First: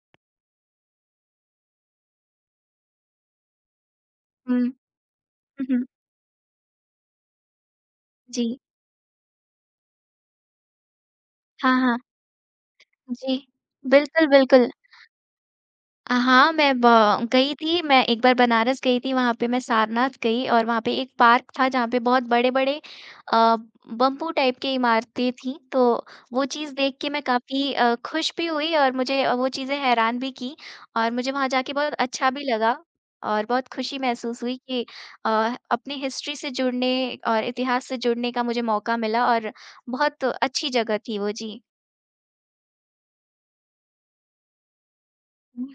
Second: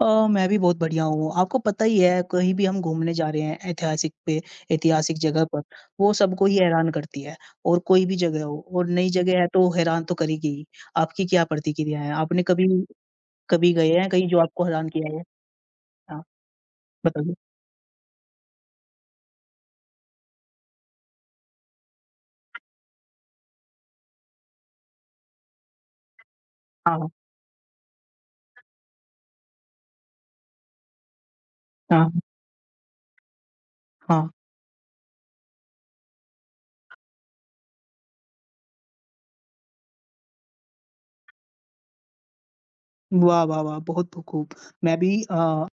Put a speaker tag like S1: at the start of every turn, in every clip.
S1: अ, मैं भी बहुत बढ़िया हूँ। आपको पता ही है कहीं भी हम घूमने जा रहे हैं ऐतिहासिक पे
S2: हुँ।
S1: ऐतिहासिक जगह पर,
S2: हुँ, हुँ।
S1: वो सबको ही हैरान करती है। और कोई भी जगह हो
S2: जी।
S1: और नई जगह है तो वो हैरान तो करेगी ही, आपकी क्या
S2: हाँ, हाँ।
S1: प्रतिक्रिया है? आपने कभी
S2: जी,
S1: कभी गए हैं
S2: बिल्कुल,
S1: कहीं जो आपको
S2: बिल्कुल।
S1: हैरान किया हो?
S2: अ,
S1: हाँ,
S2: हाँ, मैं ब
S1: बताइए।
S2: गई थी मैं एक बार बनारस गई थी वहाँ पे मैं सारनाथ गई और वहाँ पे एक पार्क था जहाँ पर बहुत बड़े-बड़े अ, बम्बू टाइप की इमारतें थी तो वो चीज़ देख
S1: हाँ,
S2: के
S1: हाँ।
S2: मैं काफ़ी अ, खुश भी हुई और मुझे वो चीज़ें हैरान भी कीं और मुझे वहाँ जाके बहुत
S1: हाँ, हाँ।
S2: अच्छा भी लगा और बहुत खुशी
S1: हाँ।
S2: महसूस हुई कि अ, अपनी हिस्ट्री से जुड़ने और इतिहास से जुड़ने का मुझे मौका मिला और बहुत अच्छी जगह थी वो। जी।
S1: वाह वाह वाह! बहुत, ब खूब। मैं भी अ
S2: हुँ।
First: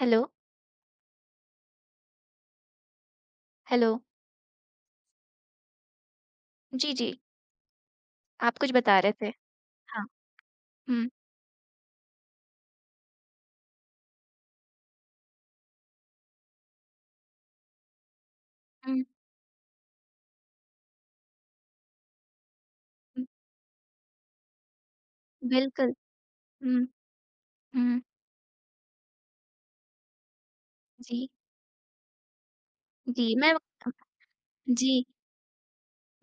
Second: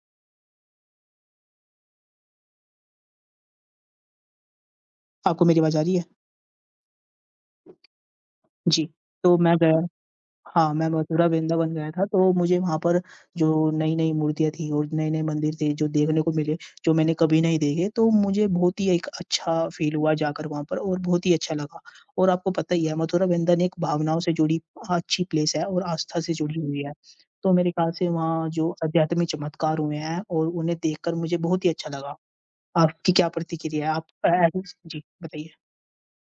S2: हेलो। हेलो।
S1: आपको मेरी आवाज़ आ रही है?
S2: जी, जी। आप कुछ
S1: जी,
S2: बता रहे थे।
S1: तो मैं गया
S2: हाँ,
S1: हाँ, मैं
S2: हुँ।
S1: मथुरा वृंदावन गया था तो मुझे वहाँ पर जो नई-नई मूर्तियाँ थी और नए-नए मंदिर थे जो देखने को मिले, जो मैंने कभी नहीं देखे तो मुझे बहुत ही
S2: हुँ।
S1: एक अच्छा फ़ील हुआ जाकर वहाँ पर और बहुत ही अच्छा लगा। और आपको पता ही है मथुरा
S2: हुँ।
S1: वृंदन एक भावनाओं से जुड़ी अच्छी प्लेस है और
S2: बिल्कुल,
S1: आस्था से जुड़ी हुई
S2: हुँ,
S1: है। तो मेरे ख्याल
S2: हुँ।
S1: से वहाँ जो अध्यात्मिक चमत्कार हुए हैं और उन्हें देखकर
S2: जी।
S1: मुझे बहुत ही अच्छा लगा। आपकी क्या
S2: जी, मैं व
S1: प्रतिक्रिया है आप अ अ, [unintelligible] जी,
S2: जी।
S1: बताइए।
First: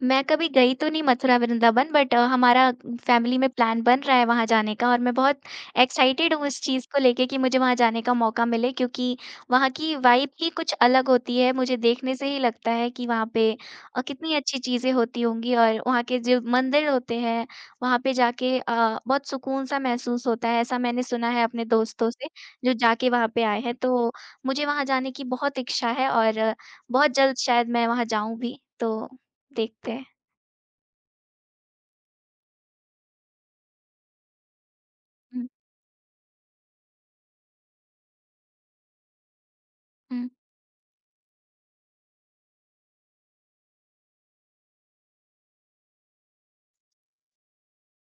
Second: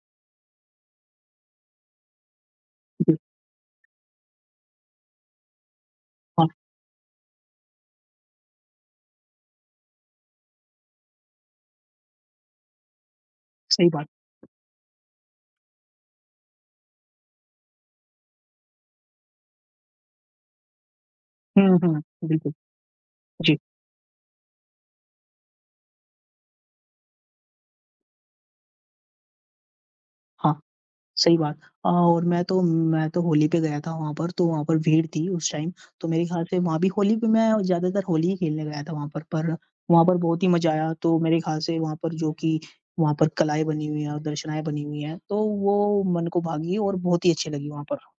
S2: मैं कभी गई तो नहीं मथुरा वृंदावन बट हमारा
S1: [unintelligible]
S2: फैमिली में प्लान बन रहा है वहाँ जाने का और मैं बहुत एक्साइटेड हूँ
S1: हाँ।
S2: इस चीज़ को लेके कि मुझे वहाँ जाने का मौका मिले क्योंकि वहाँ की वाइब ही कुछ अलग होती है मुझे देखने से ही लगता है कि वहाँ पे
S1: सही
S2: अ,
S1: बात
S2: कितनी अच्छी चीज़ें होती होंगी और वहाँ के जो मंदिर होते हैं, वहाँ पे जाके अ, बहुत सुकून सा महसूस होता है ऐसा मैंने सुना है अपने
S1: हुँ, हुँ।
S2: दोस्तों से,
S1: बिल्कुल,
S2: जो जाके वहाँ पे
S1: जी।
S2: आए हैं तो मुझे वहाँ जाने की बहुत इच्छा है और बहुत जल्द शायद मैं वहाँ जाऊँगी, तो देखते हैं।
S1: हाँ, सही बात। अ, और मैं तो मैं तो होली पे गया था वहाँ पर तो वहाँ पर भीड़ थी
S2: हुँ।
S1: उस टाइम तो मेरे ख्याल से वहाँ भी होली पे मैं ज़्यादातर होली ही खेलने गया था वहाँ पर पर वहाँ पर
S2: हुँ।
S1: बहुत ही मज़ा आया। तो मेरे ख्याल से वहाँ पर जो कि वहाँ पर कलाएँ बनी हुई है और दर्शनाएँ बनी हुई है, तो वो मन को भा गईं और बहुत ही अच्छी लगी वहाँ पर।